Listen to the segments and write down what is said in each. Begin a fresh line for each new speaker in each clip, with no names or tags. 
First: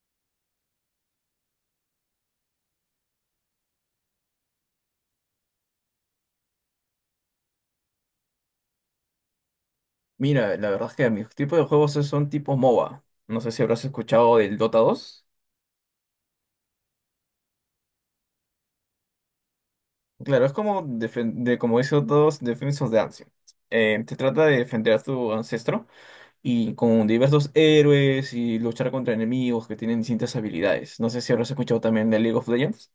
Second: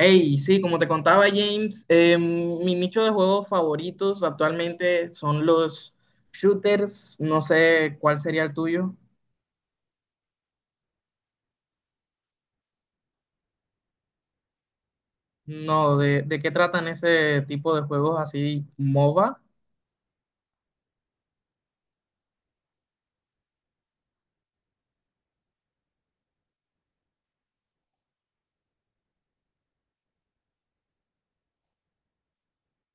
Hey, sí, como te contaba James, mi nicho de juegos favoritos actualmente son los shooters. No sé cuál sería el tuyo.
Mira, la verdad es que mis tipos de juegos son tipo MOBA. No sé si habrás escuchado del Dota 2.
No, de qué tratan ese tipo de juegos así, MOBA?
Claro, es como, como dice Dota 2, Defense of the Ancient. Se trata de defender a tu ancestro y con diversos héroes y luchar contra enemigos que tienen distintas habilidades. No sé si habrás escuchado también de League of Legends.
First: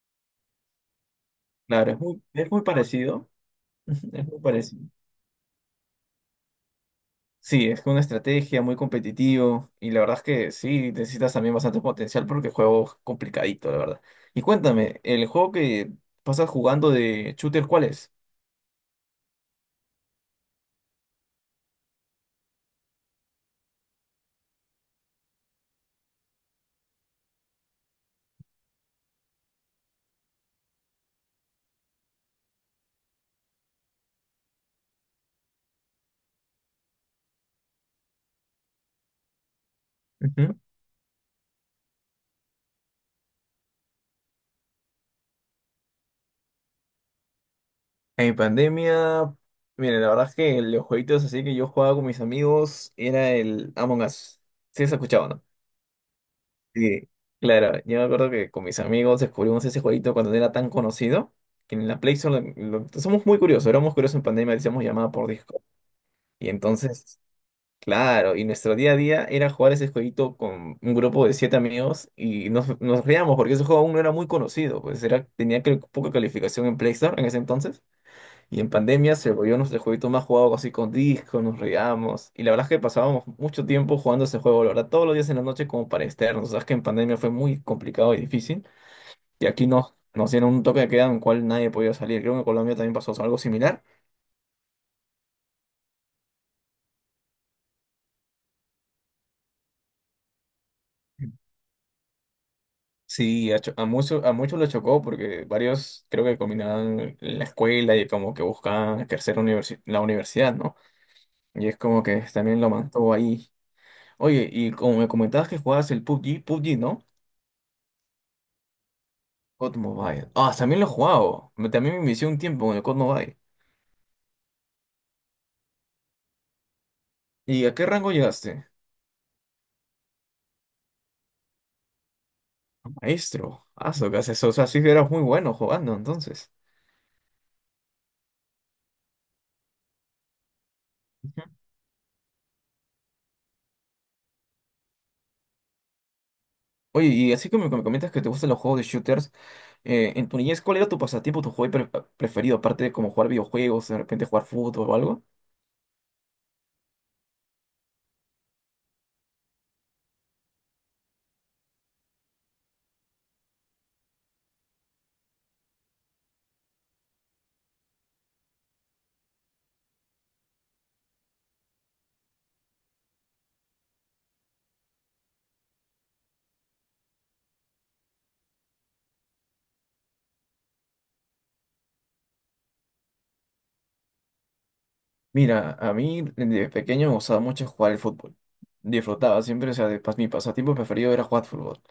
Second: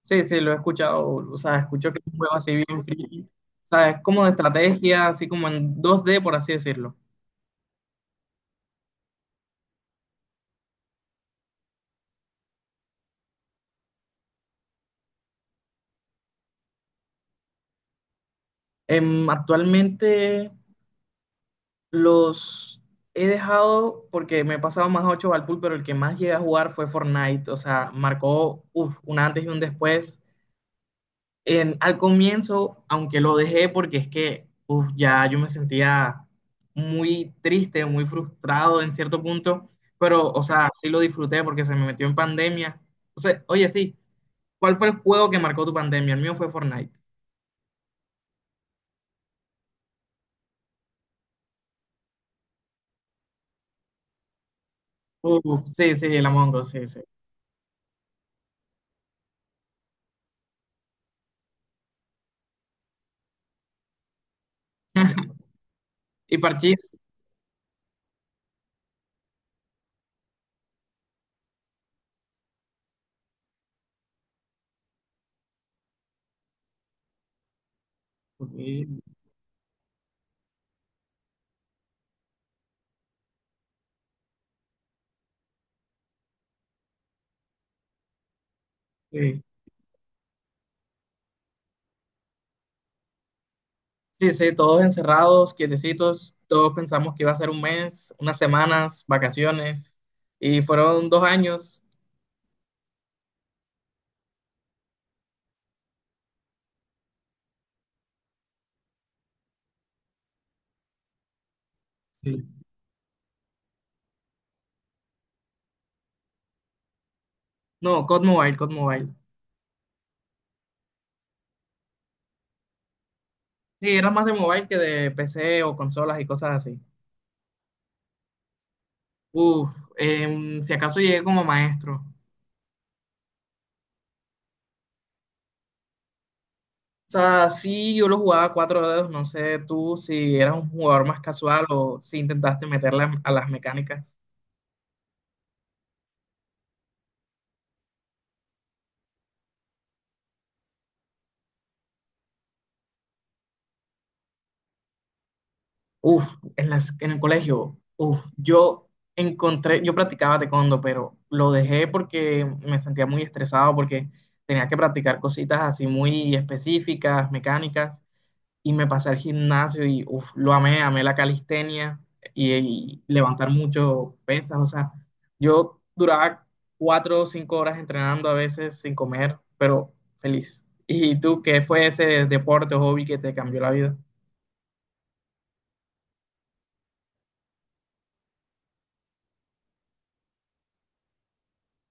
Sí, sí, lo he escuchado. O sea,
Claro,
escucho que
es
es un
muy,
juego
es
así
muy
bien friki.
parecido.
O sea, es
Es
como de
muy parecido.
estrategia, así como en dos d por así decirlo.
Sí, es que una estrategia muy competitivo y la verdad es que sí, necesitas también bastante potencial porque el juego es complicadito, la verdad. Y cuéntame, el juego que pasas jugando de shooter, ¿cuál es?
Actualmente los he dejado porque me he pasado más 8 al pool, pero el que más llegué a jugar fue Fortnite. O sea, marcó uf, un antes y un después. Al comienzo, aunque lo dejé porque es que uf, ya yo me sentía muy triste, muy frustrado en cierto punto, pero, o
Ujú.
sea, sí lo disfruté porque se me metió en pandemia. O sea, oye, sí, ¿cuál fue el juego que marcó tu pandemia? El mío fue Fortnite.
En pandemia, mire, la verdad es que los jueguitos así que yo jugaba con mis amigos era el Among Us. Sí, ¿has escuchado?, ¿no?
Uf, sí, sí, el Among Us, sí, sí.
Sí. Claro, yo me acuerdo que con mis amigos descubrimos ese jueguito cuando no era tan conocido, que en la Play Store somos muy curiosos, éramos curiosos en pandemia, decíamos llamada por Discord.
Y
Y
Parchís.
entonces Claro, y nuestro día a día era jugar ese jueguito con un grupo de siete amigos y nos reíamos porque ese juego aún no era muy conocido, pues era, tenía creo, que poca calificación en Play Store en ese entonces
Ok,
y en pandemia se volvió nuestro jueguito más jugado así con disco, nos reíamos y la verdad es que pasábamos mucho tiempo jugando ese juego, la verdad, todos los días en la noche como para externos, sabes que en pandemia fue muy complicado y difícil
sí.
y aquí nos dieron un toque de queda en el cual nadie podía salir, creo que en Colombia también pasó algo similar.
Sí, sí, todos encerrados, quietecitos, todos pensamos que iba a ser un mes, unas semanas, vacaciones, y fueron 2 años.
Sí, a muchos lo chocó porque varios creo que combinaban la escuela y como que buscaban ejercer la universidad, ¿no? Y es como que
Sí.
también lo mantuvo ahí. Oye, y como me comentabas que jugabas el PUBG, ¿no?
No, COD Mobile, COD Mobile.
COD Mobile. Ah, también lo he jugado. También me inicié un tiempo con el COD Mobile.
Sí, era más de mobile que de PC o consolas y cosas así.
¿Y a qué rango llegaste?
Uf, si acaso llegué como maestro. O
Maestro. Ah, so que haces eso. O sea, sí que eras muy bueno jugando entonces.
sea, sí, yo lo jugaba a cuatro dedos, no sé tú si eras un jugador más
Ujú.
casual o si intentaste meterle a las mecánicas.
Oye, y así como me comentas que te gustan los juegos de shooters. En tu niñez, ¿cuál era tu pasatiempo, tu hobby preferido, aparte de como jugar videojuegos, de repente jugar fútbol o algo?
Uf, en el colegio, uf, yo practicaba taekwondo, pero lo dejé porque me sentía muy estresado, porque tenía que practicar cositas así muy específicas, mecánicas, y me pasé al gimnasio y uf, lo amé, amé la calistenia y levantar mucho pesas, o sea, yo duraba 4 o 5 horas entrenando a veces sin comer, pero feliz. ¿Y tú qué fue ese deporte o hobby que te cambió la vida?
Mira, a mí de pequeño me gustaba mucho jugar el fútbol. Disfrutaba siempre, o sea, mi pasatiempo preferido era jugar fútbol.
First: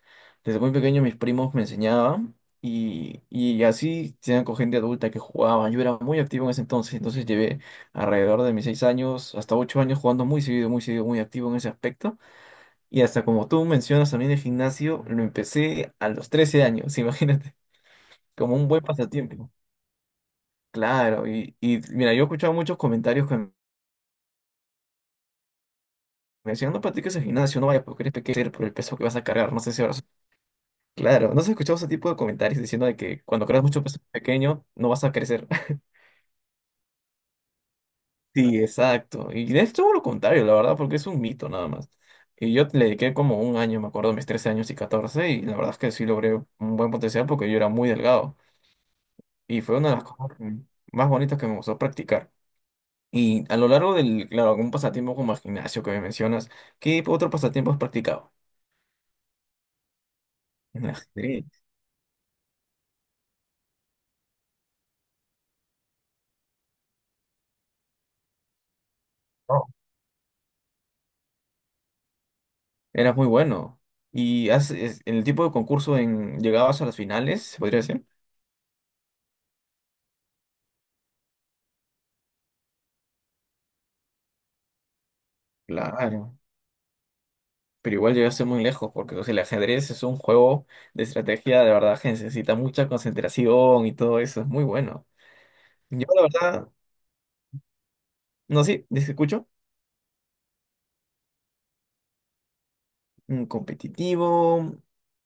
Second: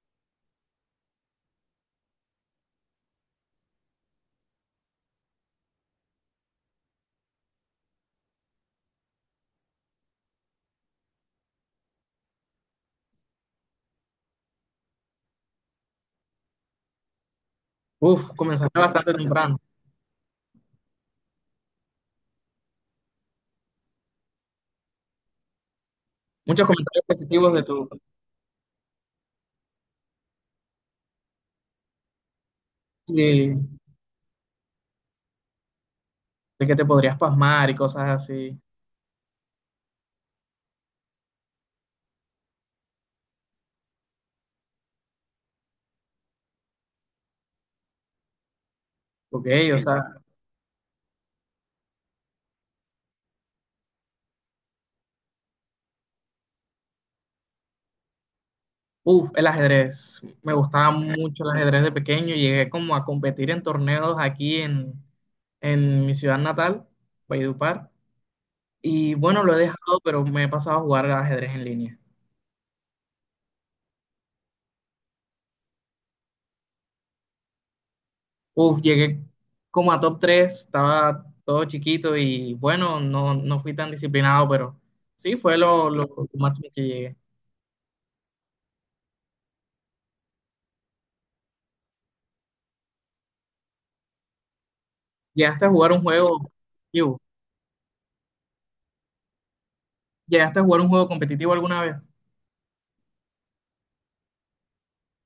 Desde muy pequeño mis primos me enseñaban y así tenían con gente adulta que jugaba. Yo era muy activo en ese entonces, entonces llevé alrededor de mis 6 años hasta 8 años jugando muy seguido, muy seguido, muy activo en ese aspecto. Y hasta como tú mencionas también el gimnasio, lo empecé a los 13 años, imagínate.
Uf,
Como un
comenzaste
buen
bastante
pasatiempo.
temprano.
Claro, y mira, yo he escuchado muchos comentarios que me
Muchos
decían, no
comentarios
practiques el
positivos
gimnasio,
de
no vayas porque eres pequeño por el peso que vas a cargar, no sé si ahora... Claro, ¿no has escuchado ese tipo de comentarios diciendo de que cuando
de,
cargas mucho peso pequeño no vas a crecer?
de que te podrías pasmar y cosas así.
Sí, exacto. Y es todo lo contrario, la verdad, porque es un mito nada más. Y yo le dediqué como un año, me acuerdo, mis 13 años y 14 y la verdad es que sí logré un buen potencial porque yo era muy delgado.
Ok,
Y fue
o
una de
sea,
las cosas más bonitas que me gustó practicar. Y a lo largo del, claro, un pasatiempo como el gimnasio que me mencionas, ¿qué otro pasatiempo has practicado?
uff, el ajedrez. Me
El
gustaba mucho
ajedrez.
el ajedrez de pequeño. Llegué como a competir en torneos aquí en mi ciudad natal, Valledupar. Y bueno, lo he
No.
dejado, pero me he pasado a jugar al ajedrez en línea.
Eras muy bueno. ¿Y en el tipo de concurso en, llegabas a las finales, se podría decir?
Uf, llegué como a top 3 estaba todo chiquito y bueno, no, no fui tan disciplinado, pero sí, fue lo
Claro.
máximo que llegué.
Pero igual llegaste muy lejos, porque o sea, el ajedrez es un juego de estrategia de verdad que necesita mucha concentración y todo eso. Es muy bueno.
¿Llegaste a jugar un
Yo, la
juego?
verdad, no sí ¿te escucho?
¿Llegaste a jugar un juego competitivo alguna vez?
Competitivo.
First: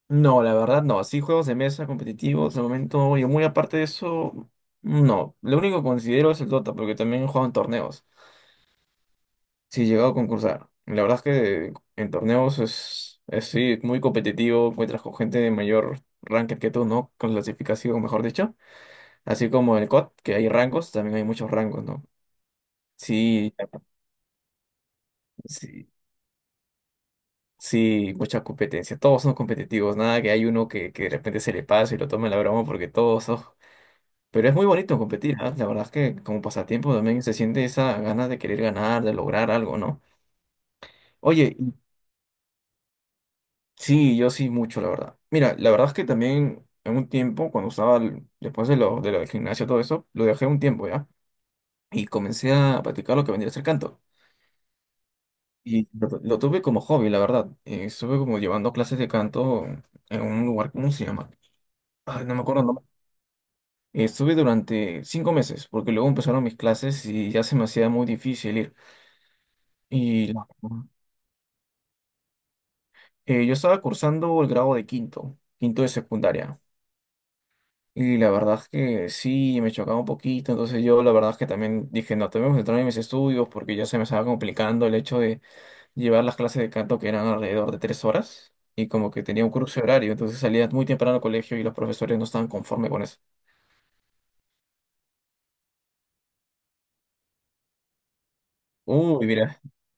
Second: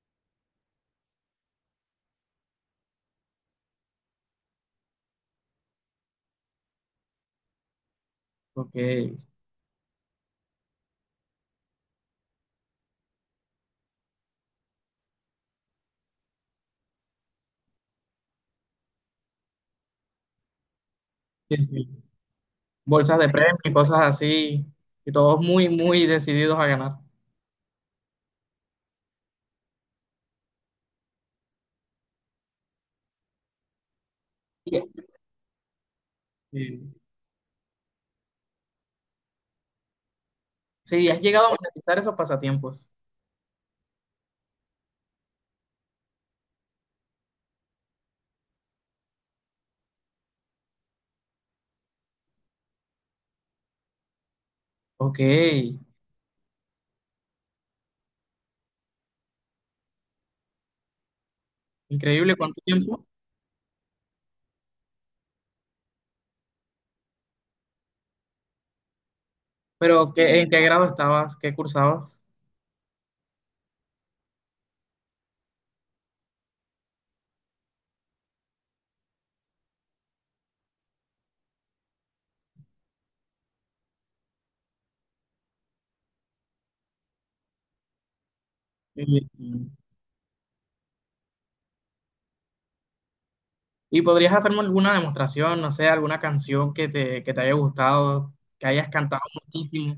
No, la verdad no. Así juegos de mesa competitivos, de momento, y muy aparte de eso, no. Lo único que considero es el Dota, porque también he jugado en torneos.
Porque
Sí, he llegado a concursar. La verdad es que en torneos es sí, muy competitivo, encuentras con gente de mayor ranking que tú, ¿no? Con clasificación, mejor dicho. Así como en el COD, que hay rangos, también hay muchos
sí,
rangos,
sí,
¿no?
bolsas de
Sí,
premio y cosas así, y todos muy,
sí.
muy decididos a ganar.
Sí, mucha competencia. Todos son competitivos, nada que hay uno que de repente se le pase y lo tome la broma porque todos son. Pero es muy
Sí,
bonito competir, ¿ah? La verdad es que como
sí,
pasatiempo también se siente esa ganas de querer ganar, de lograr algo, ¿no?
sí, has llegado a
Oye,
monetizar esos pasatiempos.
sí, yo sí mucho, la verdad. Mira, la verdad es que también en un tiempo, cuando estaba, después de lo del gimnasio, todo eso, lo dejé un tiempo, ¿ya? Y comencé a practicar lo que vendría a ser canto.
Ok,
Y lo tuve como hobby, la verdad. Estuve como llevando clases de canto en un lugar, ¿cómo se llama? Ay, no
increíble
me acuerdo
cuánto
el nombre.
tiempo.
Estuve durante 5 meses, porque luego empezaron mis clases y ya se me hacía muy difícil ir.
Pero
Y la-
en qué grado estabas? ¿Qué cursabas?
Yo estaba cursando el grado de quinto, quinto de secundaria. Y la verdad es que sí, me chocaba un poquito. Entonces yo la verdad es que también dije, no, tengo que centrarme en mis estudios porque ya se me estaba complicando el hecho de llevar las clases de canto que eran alrededor de 3 horas. Y como que
Y,
tenía un cruce horario, entonces salía muy temprano al colegio y los profesores no estaban conformes con eso.
y podrías hacerme alguna demostración, no sé, alguna canción que te haya gustado, que hayas cantado
Uy, mira,
muchísimo.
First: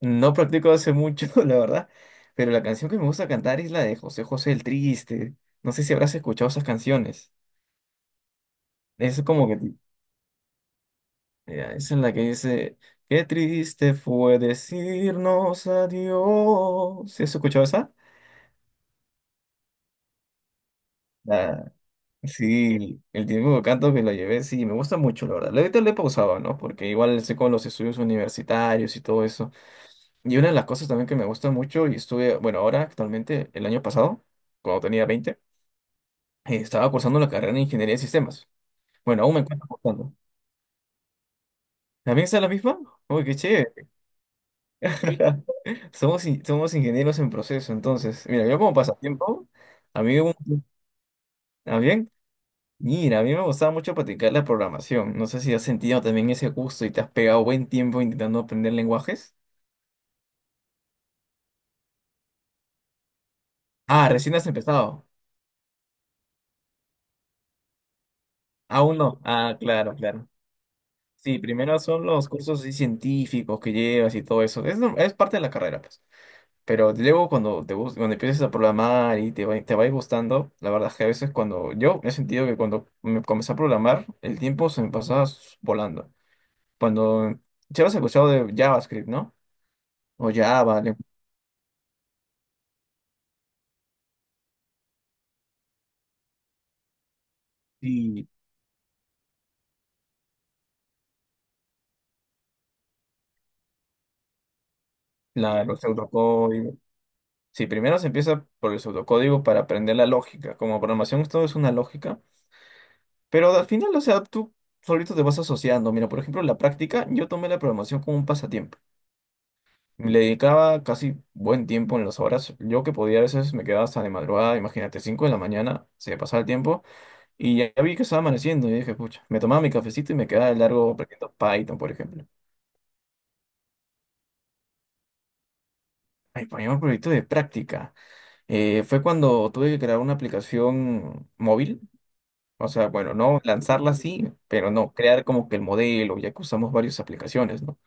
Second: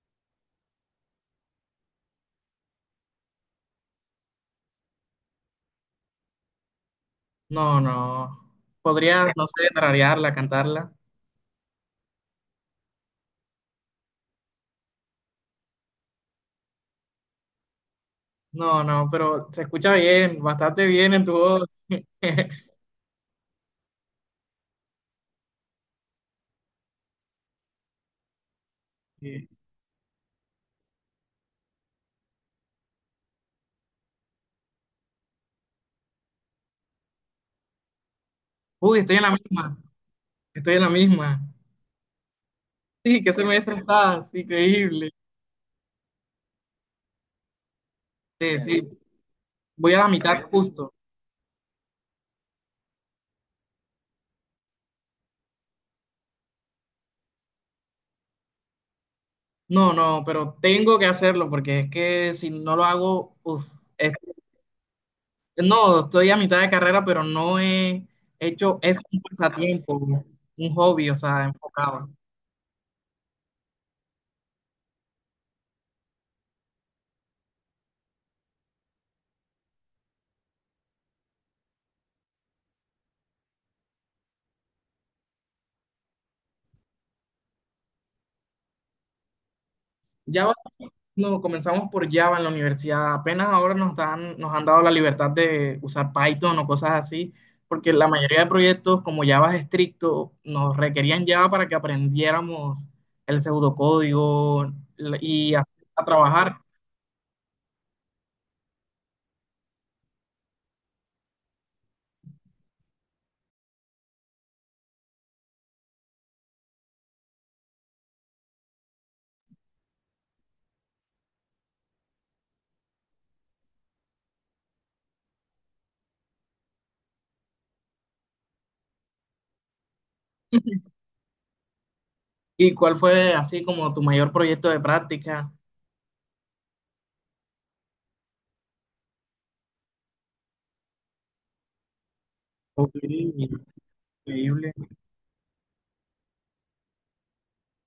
no practico hace mucho, la verdad. Pero la canción que me gusta cantar es la de José José, el Triste. No sé si habrás escuchado esas canciones.
No, no.
Es
Podrías, no
como
sé,
que...
tararearla, cantarla.
Mira, esa es la que dice, qué triste fue decirnos adiós. ¿Sí has escuchado esa?
No, no, pero se escucha bien, bastante bien en tu
La-
voz.
sí, el tiempo de canto que la llevé, sí, me gusta mucho, la verdad. Ahorita le he pausado, ¿no? Porque igual sé con los estudios universitarios y todo
Sí.
eso. Y una de las cosas también que me gusta mucho, y estuve, bueno, ahora actualmente, el año pasado, cuando tenía 20, estaba cursando la carrera de Ingeniería de Sistemas.
Uy, estoy en
Bueno,
la
aún me encuentro
misma,
cursando.
estoy en la misma.
¿También está la misma?
Sí,
¡Uy,
qué
qué
semestre
chévere!
estás, increíble.
Somos ingenieros en proceso, entonces. Mira,
Sí,
yo como
sí,
pasatiempo,
voy a
a
la
mí,
mitad justo.
¿ah, bien? Mira, a mí me gustaba mucho practicar la programación. No sé si has sentido también ese gusto y te has pegado buen tiempo intentando aprender lenguajes.
No, no, pero tengo que hacerlo porque es que si no lo hago, uf,
Ah,
es-
recién has empezado.
no, estoy a mitad de carrera, pero no he hecho,
Aún
es un
no. Ah, claro,
pasatiempo,
claro.
un hobby, o
Sí,
sea,
primero son
enfocado.
los cursos así científicos que llevas y todo eso. Es, no- es parte de la carrera, pues. Pero luego cuando empiezas a programar y te va a ir gustando, la verdad es que a veces cuando yo he sentido que cuando me comencé a programar, el tiempo se me pasaba volando. Cuando ya has escuchado de JavaScript, ¿no? O
Ya
Java,
no, comenzamos por Java en la universidad. Apenas ahora nos han dado la libertad de usar Python o cosas así, porque la
y
mayoría de proyectos, como Java es estricto, nos requerían Java para que aprendiéramos el pseudocódigo y
los
a trabajar.
pseudocódigos. Sí, primero se empieza por el pseudocódigo para aprender la lógica. Como programación todo es una lógica, pero al final, o sea, tú solito te vas asociando. Mira, por ejemplo, en la práctica, yo tomé la programación como un pasatiempo. Le dedicaba casi buen tiempo en las horas. Yo que podía a veces me quedaba hasta de madrugada, imagínate, 5 de la mañana, se me pasaba el tiempo y ya vi que estaba amaneciendo y dije, pucha, me tomaba mi cafecito y me quedaba de largo aprendiendo Python, por ejemplo.
¿Y cuál fue así como tu mayor proyecto de práctica?
Mi primer proyecto de práctica, fue cuando tuve que crear una aplicación móvil. O sea,
Ok,
bueno, no lanzarla así, pero
increíble.
no, crear como que el modelo, ya que usamos varias aplicaciones, ¿no?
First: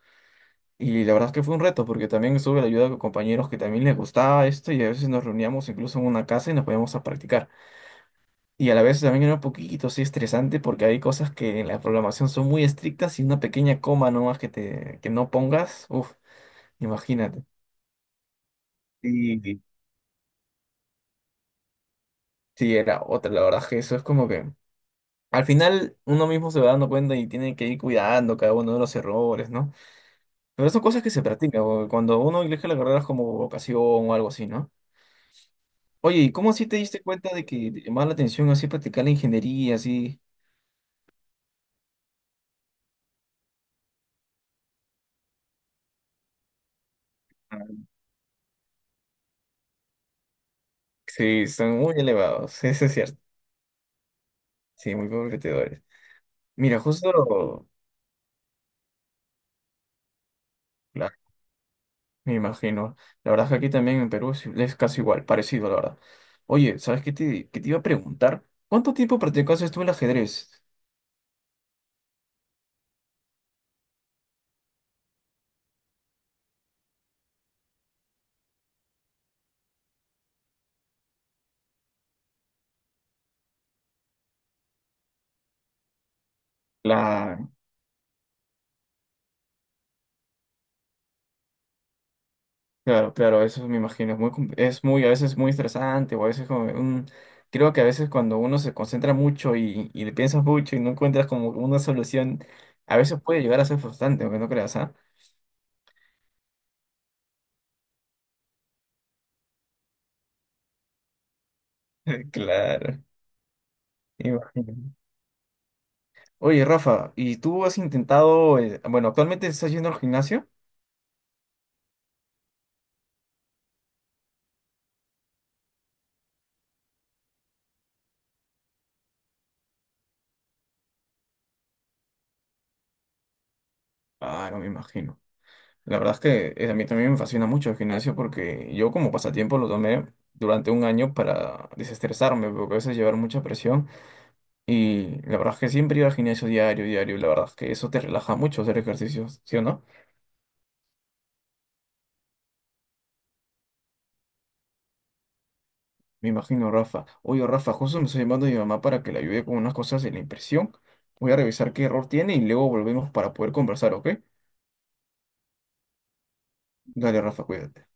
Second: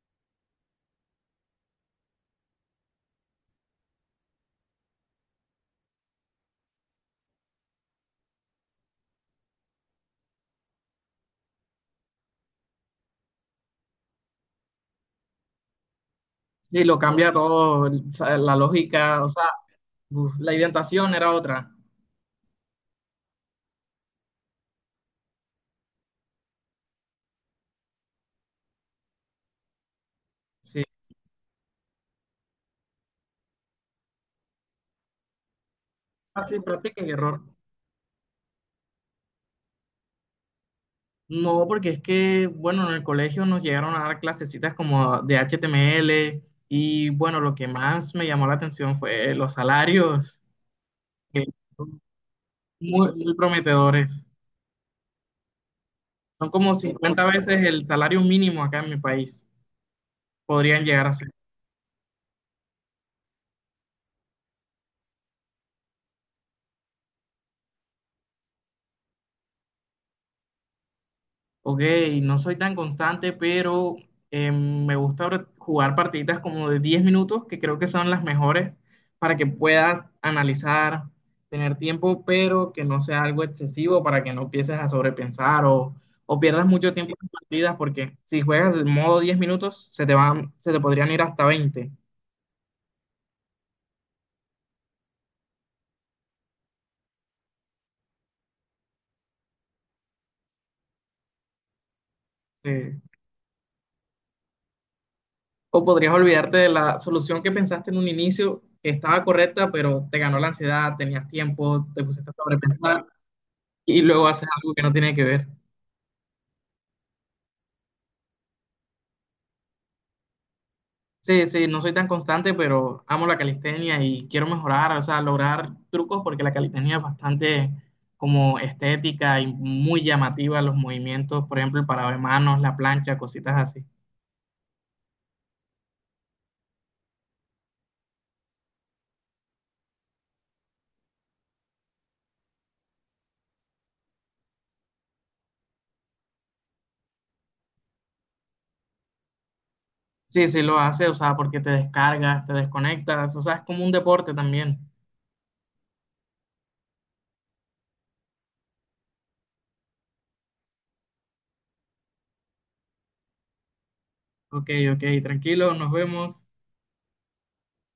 Y la verdad es que fue un reto, porque también estuve la ayuda de compañeros que también les gustaba esto y a veces nos reuníamos incluso en una casa y nos poníamos a practicar. Y a la vez también era un poquito así estresante porque hay cosas que en la programación son muy estrictas y una pequeña coma nomás que no pongas, uff,
Sí, lo cambia
imagínate.
todo, o sea, la lógica, o sea,
Y
uf, la identación era otra.
sí, era otra, la verdad es que eso es como que al final uno mismo se va dando cuenta y tiene que ir cuidando cada uno de los errores, ¿no? Pero son
Sí,
cosas que se practican, o cuando uno elige la carrera es como vocación o algo así, ¿no? Oye, ¿y cómo
así,
así te diste
práctica y
cuenta
error.
de que te llamaba la atención así practicar la ingeniería, así?
No, porque es que, bueno, en el colegio nos llegaron a dar clasecitas como de HTML y, bueno, lo
Ah,
que más me llamó la atención fue los salarios, que
sí, son muy
son
elevados, eso es
muy,
cierto.
muy prometedores.
Sí, muy competidores.
Son como
Mira,
50 veces
justo,
el salario mínimo acá en mi país. Podrían llegar a
claro,
ser.
me imagino. La verdad es que aquí también en Perú es casi igual, parecido, la verdad. Oye, ¿sabes qué te iba a preguntar? ¿Cuánto tiempo practicaste tú el ajedrez?
Ok, no soy tan constante, pero me gusta ahora jugar partiditas como de 10 minutos, que creo que son las mejores para que puedas analizar, tener tiempo, pero que no sea algo excesivo para que no empieces a sobrepensar o pierdas mucho tiempo en partidas, porque si juegas de modo 10 minutos, se te podrían ir hasta 20,
Claro, claro, eso me imagino, es muy, es muy, a veces muy estresante, o a veces como, creo que a veces cuando uno se concentra mucho y le piensas mucho y no encuentras como una solución,
eh,
a veces puede llegar a ser frustrante, aunque no creas, ¿ah?
o podrías olvidarte de la solución que pensaste en un inicio, que estaba correcta, pero te ganó la ansiedad, tenías tiempo, te pusiste a
Claro,
sobrepensar. Y luego
me
haces algo que no
imagino.
tiene que ver.
Oye, Rafa, ¿y tú has intentado, bueno, actualmente estás yendo al gimnasio?
Sí, sí, no soy tan constante, pero amo la calistenia y quiero mejorar, o sea, lograr trucos porque la calistenia es bastante como estética y muy llamativa los movimientos, por ejemplo, el parado de manos, la plancha, cositas así.
Ah, no me imagino. La verdad es que a mí también me fascina mucho el gimnasio porque yo como pasatiempo lo tomé durante un año para desestresarme, porque a veces llevar mucha presión. Y la verdad es que siempre iba al gimnasio diario, diario. La verdad es que eso te relaja mucho hacer ejercicios, ¿sí o no?
Sí, sí lo hace, o sea, porque te descargas, te desconectas, o sea, es como un deporte también.
Me imagino, Rafa. Oye, Rafa, justo me está llamando mi mamá para que le ayude con unas cosas de la impresión. Voy a revisar qué error tiene y luego volvemos para poder conversar, ¿ok?
Ok, ok, tranquilo, nos vemos.
Dale, Rafa, cuídate.